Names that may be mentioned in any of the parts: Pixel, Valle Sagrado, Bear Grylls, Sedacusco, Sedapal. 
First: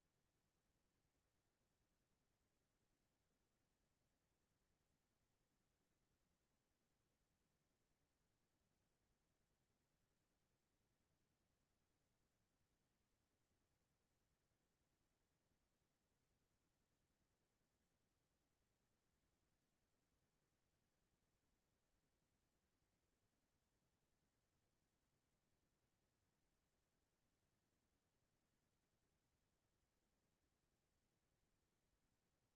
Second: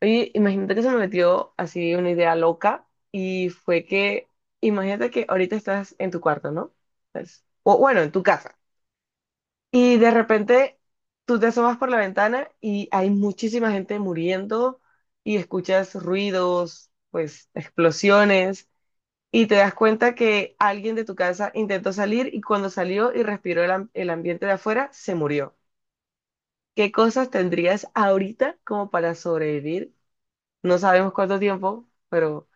Oye, imagínate que se me metió así una idea loca y fue que, imagínate que ahorita estás en tu cuarto, ¿no? Pues, o bueno, en tu casa. Y de repente tú te asomas por la ventana y hay muchísima gente muriendo y escuchas ruidos, pues explosiones y te das cuenta que alguien de tu casa intentó salir y cuando salió y respiró el ambiente de afuera, se murió. ¿Qué cosas tendrías ahorita como para sobrevivir? No sabemos cuánto tiempo, pero...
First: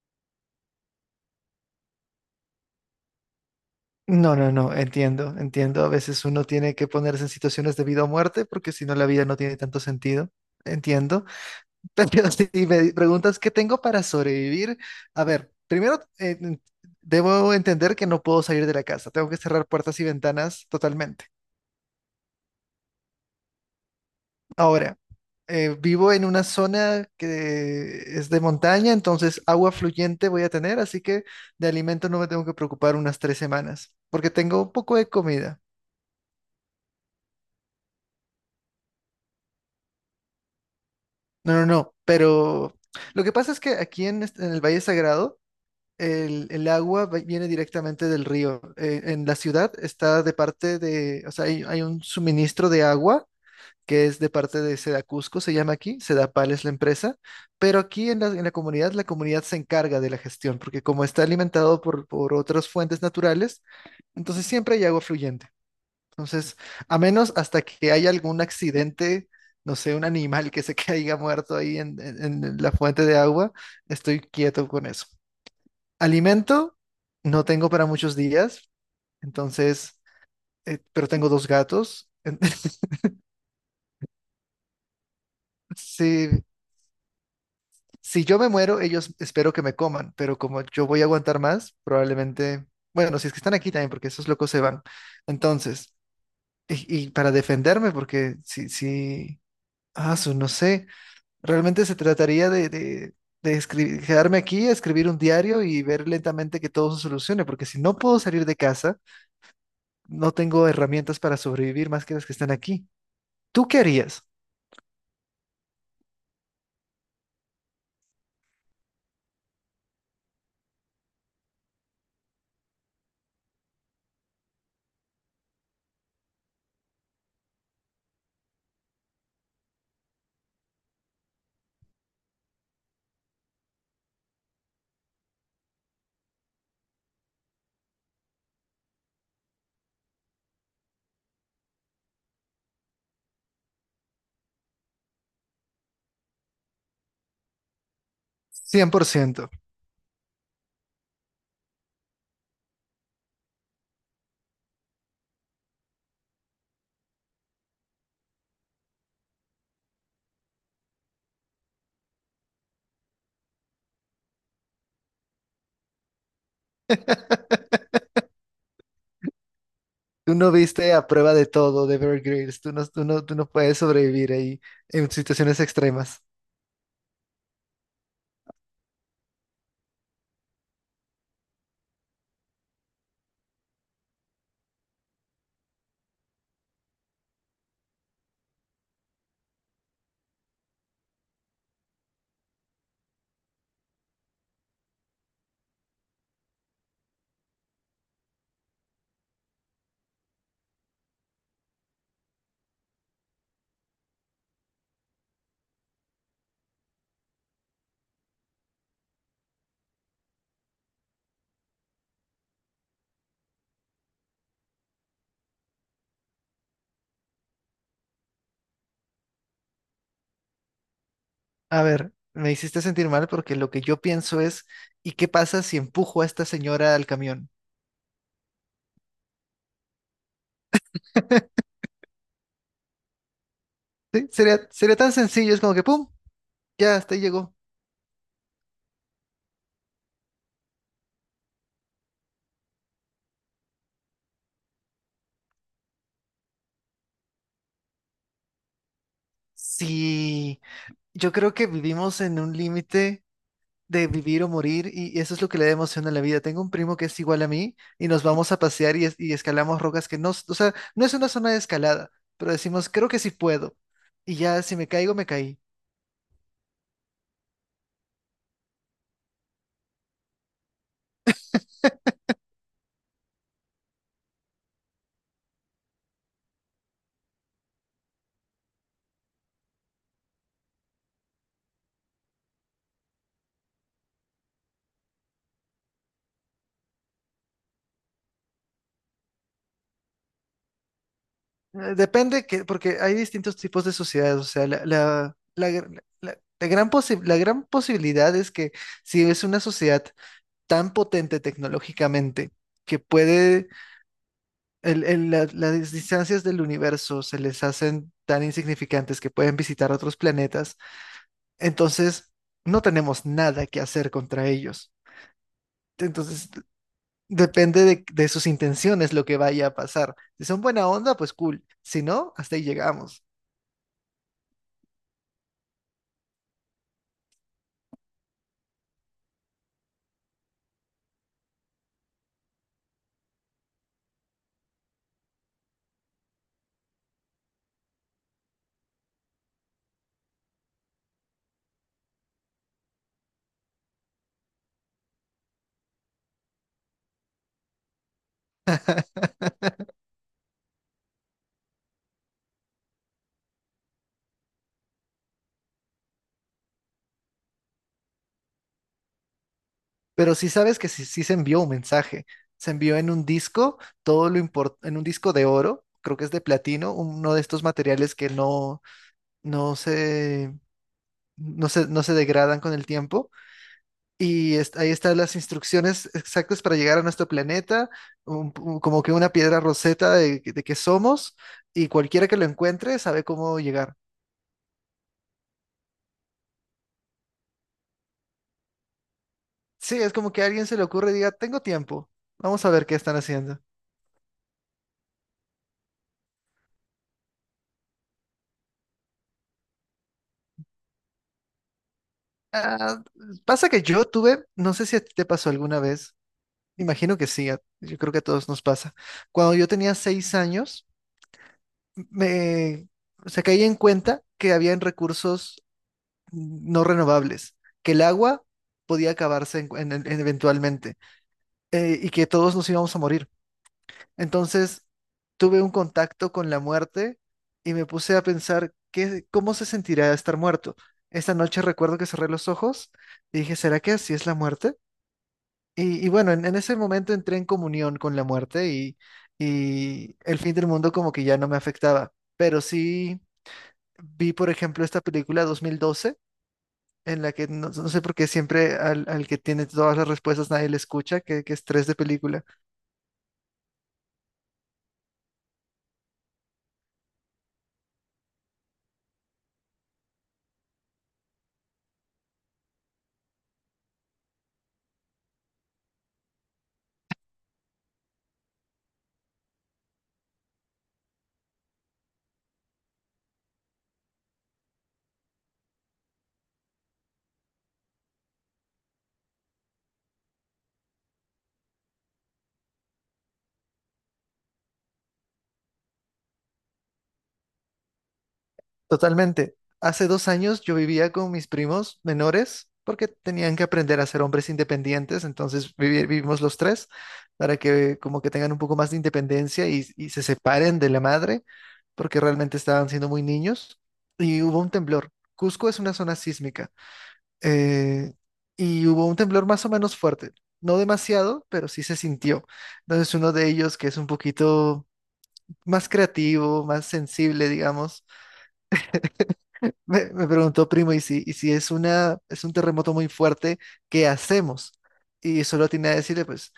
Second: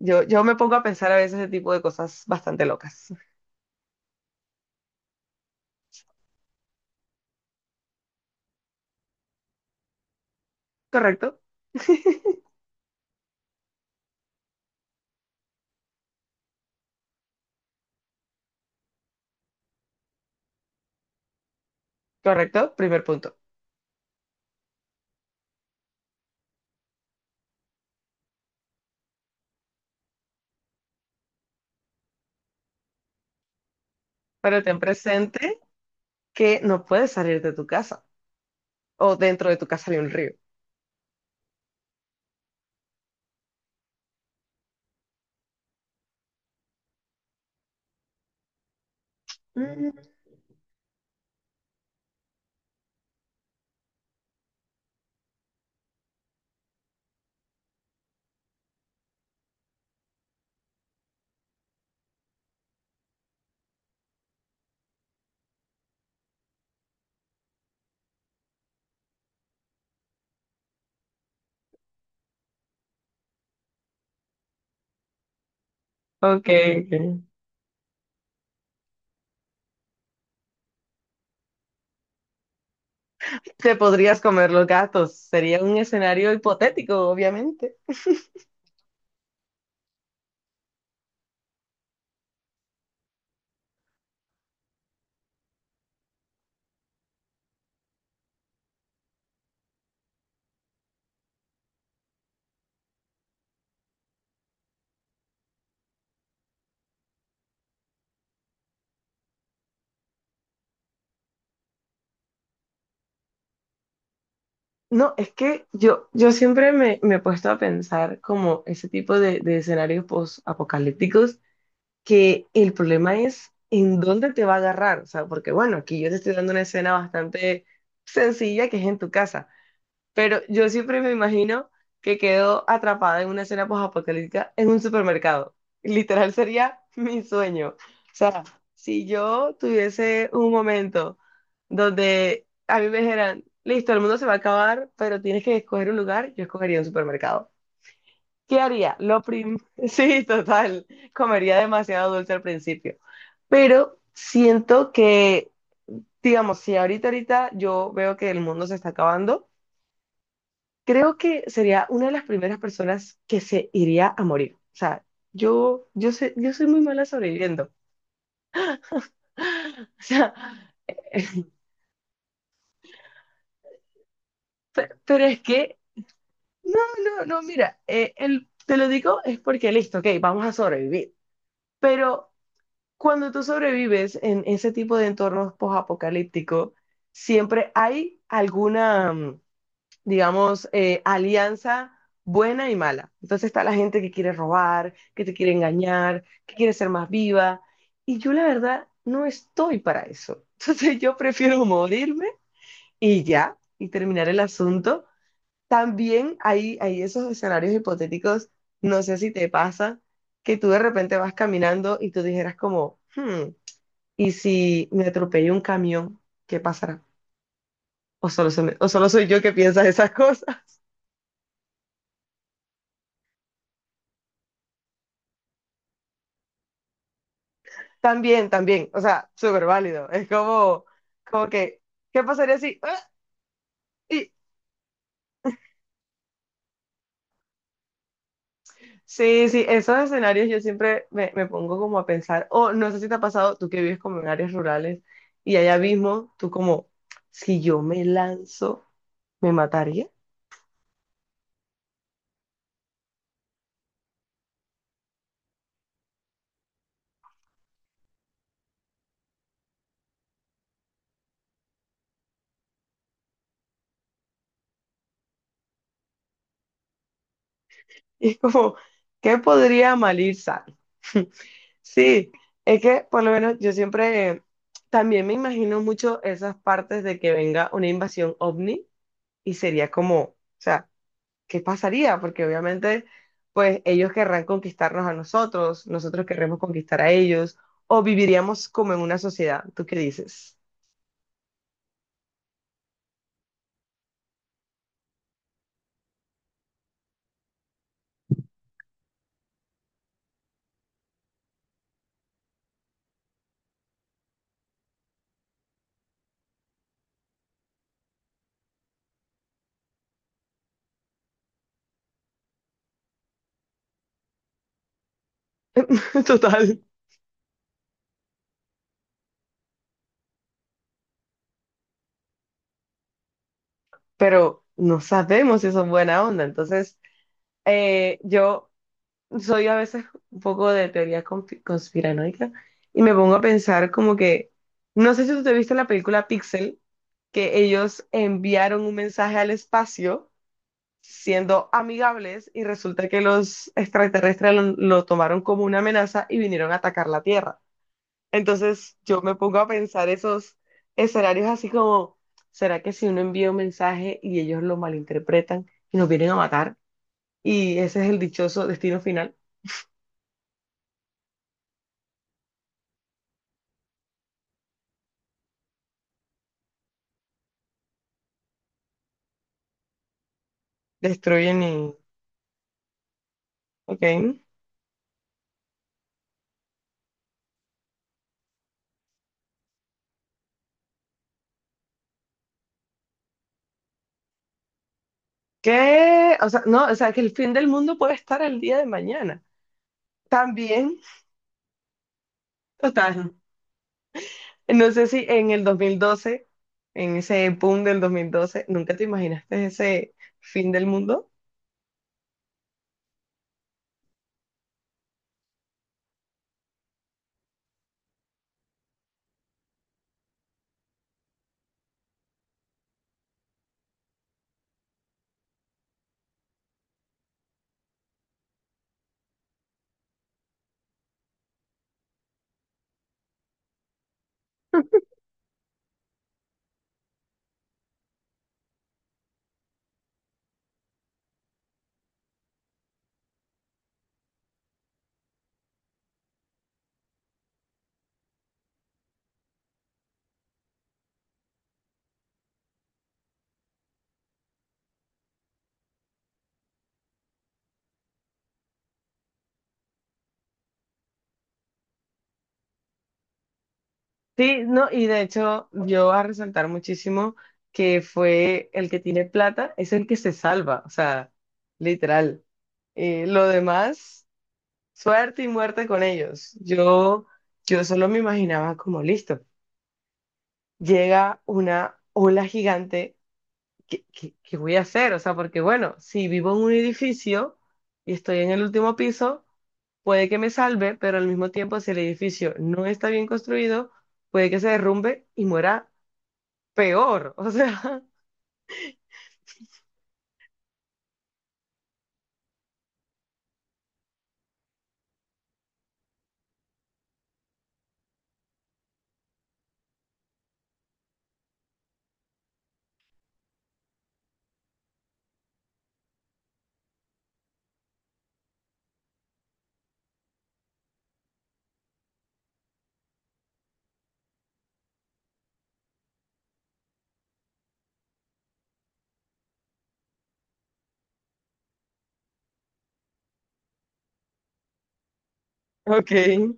Yo me pongo a pensar a veces ese tipo de cosas bastante locas. No, no, no, entiendo, entiendo. A veces uno tiene que ponerse en situaciones de vida o muerte porque si no la vida no tiene tanto sentido. ¿Correcto? Entiendo. Pero si me preguntas qué tengo para sobrevivir, a ver, primero debo entender que no puedo salir de la casa. Tengo que cerrar puertas y ventanas totalmente. ¿Correcto? Primer punto. Ahora, vivo en una zona que es de montaña, entonces agua fluyente voy a tener, así que de alimento no me tengo que preocupar unas 3 semanas porque tengo Pero un ten poco de presente comida. que no puedes salir de tu casa o dentro de tu casa hay un río. No, no, no, pero lo que pasa es que en el Valle Sagrado el viene directamente del río. En la ciudad Mm. está de parte de, o sea, hay un suministro de agua que es de parte de Sedacusco, se llama aquí, Sedapal es la empresa, pero aquí en en la comunidad se encarga de la gestión, porque como está alimentado por otras fuentes naturales, entonces siempre hay agua fluyente. Entonces, a menos hasta que haya algún accidente, no sé, un animal que se caiga muerto en la fuente de agua, estoy quieto con eso. Ok, Alimento, ok. no tengo para muchos días, entonces, pero tengo dos gatos. Te podrías comer los gatos. Sería un escenario Si, hipotético, obviamente. si yo me muero, ellos espero que me coman, pero como yo voy a aguantar más, probablemente, bueno, si es que están aquí también, porque esos locos se van. Entonces, y para defenderme, porque no sé. Realmente se trataría quedarme aquí, escribir un diario y ver lentamente que todo se solucione, porque si no puedo salir de casa, no tengo herramientas para sobrevivir más que las que están aquí. ¿Tú qué harías? No, es que yo siempre me he puesto a pensar como ese tipo de escenarios post, que el problema es en dónde te va a agarrar, o sea, porque bueno, aquí yo te estoy dando una escena bastante sencilla que es en tu casa, pero yo siempre me imagino que quedo atrapada en una escena postapocalíptica en un supermercado. Literal sería mi sueño. O sea, si yo tuviese un momento donde a mí me dijeran, listo, el mundo se va a acabar, pero tienes que escoger un lugar, yo escogería un supermercado. ¿Qué Cien haría? por Lo ciento. prim... Sí, total. Comería demasiado dulce al principio, pero siento que, digamos, si ahorita yo veo que el mundo se está acabando, creo que sería una de las primeras personas que se iría a morir. O sea, yo sé, yo soy muy mala sobreviviendo. O sea, Tú no viste A prueba de todo de Bear Grylls. Tú no puedes sobrevivir ahí pe- en pero es situaciones que, extremas. no, no, no, mira, te lo digo es porque listo, ok, vamos a sobrevivir. Pero cuando tú sobrevives en ese tipo de entornos post siempre hay alguna, digamos, alianza buena y mala. Entonces está la gente que quiere robar, que te quiere engañar, que quiere ser más viva. Y yo la verdad no estoy para eso. Entonces yo prefiero morirme y ya, y terminar el asunto. También hay esos escenarios hipotéticos, no sé si te pasa, que tú de repente vas caminando y tú dijeras como, "Hmm, ¿y si me atropella un camión? ¿Qué pasará? O solo, se me- o solo soy yo que piensa esas cosas". A ver, me hiciste sentir mal porque lo que yo pienso es, ¿y qué pasa si empujo a esta señora al camión? También, también, o sea, súper válido. Es como, como que, ¿qué pasaría si? Ah, Sí, y... sería tan sencillo, es como que, ¡pum! Ya, hasta ahí llegó. Sí, sí, esos escenarios yo siempre me pongo como a pensar, o no sé si te ha pasado, tú que vives como en áreas rurales y allá mismo, tú como, si yo me lanzo, ¿me mataría? Sí, yo creo que vivimos en un límite de vivir o morir y eso es lo que le da emoción a la vida. Tengo un primo que es igual a mí y nos vamos a pasear y, y escalamos rocas que no, s- o sea, no es una zona de escalada, pero decimos, creo que sí puedo. Y ya si me caigo, me caí. Y es como, ¿qué podría mal ir sano? Sí, es que por lo menos yo siempre también me imagino mucho esas partes de que venga una invasión ovni, y sería como, o sea, ¿qué pasaría? Porque obviamente, pues ellos querrán conquistarnos a nosotros, nosotros querremos conquistar a ellos, o viviríamos como en una sociedad, ¿tú qué dices? Depende que, porque hay distintos tipos de sociedades, o sea, la la gran posibilidad es que si es una sociedad tan potente tecnológicamente, que puede las distancias del universo se les hacen tan insignificantes que pueden visitar otros planetas, entonces no tenemos nada que hacer contra ellos. Entonces Total. depende de sus intenciones lo que vaya a pasar. Si son buena onda, pues cool. Si no, hasta ahí llegamos. Pero no sabemos si son buena onda, entonces yo soy a veces un poco de teoría conspiranoica y me pongo a pensar como que, no sé si tú te viste la película Pixel, que ellos enviaron un mensaje al espacio siendo amigables y resulta que los extraterrestres lo tomaron como una amenaza y vinieron a atacar la Tierra. Entonces yo me pongo a pensar esos escenarios así como, ¿será que si uno envía un mensaje y ellos lo malinterpretan y nos vienen a matar? Y ese es el dichoso destino final. Pero sí sabes que sí, sí se envió un mensaje. Se envió en un disco, en un disco de oro, creo que es de platino, uno de estos materiales que no se, Destruyen y... no se degradan con el tiempo. Ok. Ahí están las instrucciones exactas para llegar a nuestro planeta, como que una piedra roseta de que somos, y cualquiera que lo encuentre sabe cómo llegar. ¿Qué? O sea, no, o sea, que el fin del mundo puede estar el día de mañana. Sí, es como que a alguien se le También, ocurre y diga, tengo tiempo, vamos a ver qué están total, haciendo. no sé si en el 2012, en ese boom del 2012, ¿nunca te imaginaste ese fin del mundo? Ah, pasa que yo tuve, no sé si a ti te pasó alguna vez, imagino que sí, yo creo que a todos nos pasa. Cuando yo tenía 6 años, me, o sea, caí en cuenta que habían recursos no renovables, que el agua podía acabarse eventualmente y que todos nos íbamos a morir. Entonces tuve un contacto con la muerte y me puse a pensar qué, cómo se sentirá estar muerto. Esta noche recuerdo que cerré los ojos y dije, ¿será que así es la muerte? Y bueno, en ese momento entré en comunión con la muerte y el fin del mundo como que ya no me afectaba. Pero sí vi, por ejemplo, esta película 2012, en la que no, no sé por qué siempre al, al que tiene todas las respuestas nadie le escucha, que estrés de película. Sí, no, y de hecho yo voy a resaltar muchísimo que fue el que tiene plata, es el que se salva, o sea, literal. Lo demás, suerte y muerte con ellos. Yo solo me imaginaba como listo. Llega una ola gigante, ¿qué, qué- qué voy a hacer? O sea, porque bueno, si vivo en un edificio y estoy en el último piso, puede que me salve, pero al mismo tiempo, si el edificio no está bien construido, puede que se derrumbe y muera peor. O sea, Totalmente. Hace 2 años yo vivía con mis primos menores porque tenían que aprender a ser hombres independientes, entonces vivimos los tres para que como que tengan un poco más de independencia y se separen de la madre porque realmente estaban siendo muy niños y hubo un temblor. Cusco es una zona sísmica. eh, y hubo un temblor más o menos fuerte, no demasiado, pero sí se sintió. Entonces uno de ellos, que es un poquito más creativo, más sensible, digamos, me preguntó, primo, ¿ y si es una, es un terremoto muy fuerte, ¿qué hacemos? Y solo tenía a ok. decirle, pues,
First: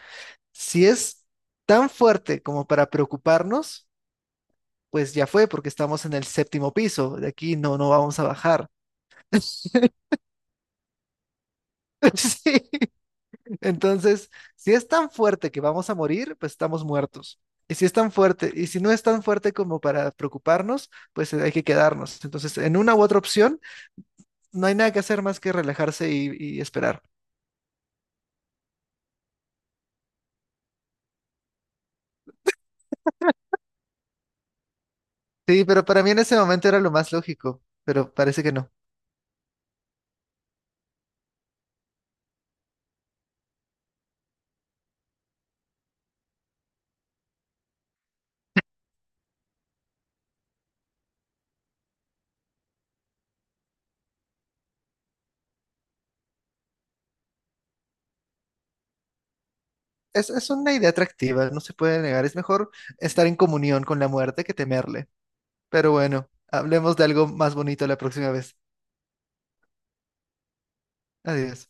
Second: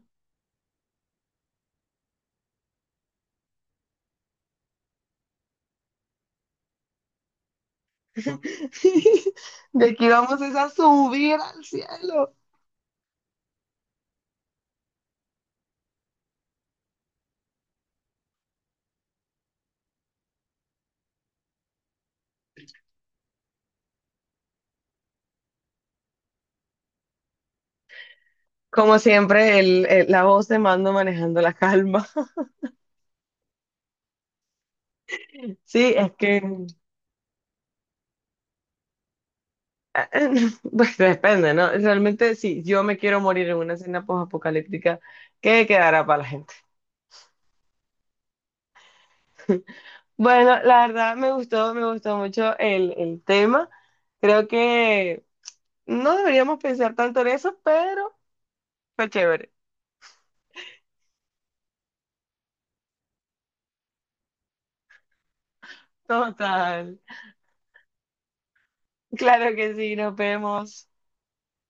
si es tan fuerte como para preocuparnos, pues ya fue, porque estamos en el séptimo piso, de aquí no vamos a bajar. De aquí vamos es a subir al cielo. Sí. Entonces, si es tan fuerte que vamos a morir, pues estamos muertos. Y si es tan fuerte, y si no es tan fuerte como para preocuparnos, pues hay que quedarnos. Entonces, en una u otra opción, no hay nada que hacer más que relajarse y esperar. Como siempre, la voz de mando manejando la calma. Sí, pero Sí, para mí es en ese que momento era lo más lógico, pero parece que no. ah, pues depende, ¿no? Realmente, si yo me quiero morir en una escena post-apocalíptica, ¿qué quedará para la gente? Bueno, la verdad me gustó mucho el tema. Creo que no deberíamos pensar tanto en eso, pero fue chévere. Es una idea atractiva, no se puede negar. Es mejor estar en comunión con la muerte que temerle. Pero bueno, hablemos Total. de algo más bonito la próxima vez. Claro que sí, nos vemos. Adiós.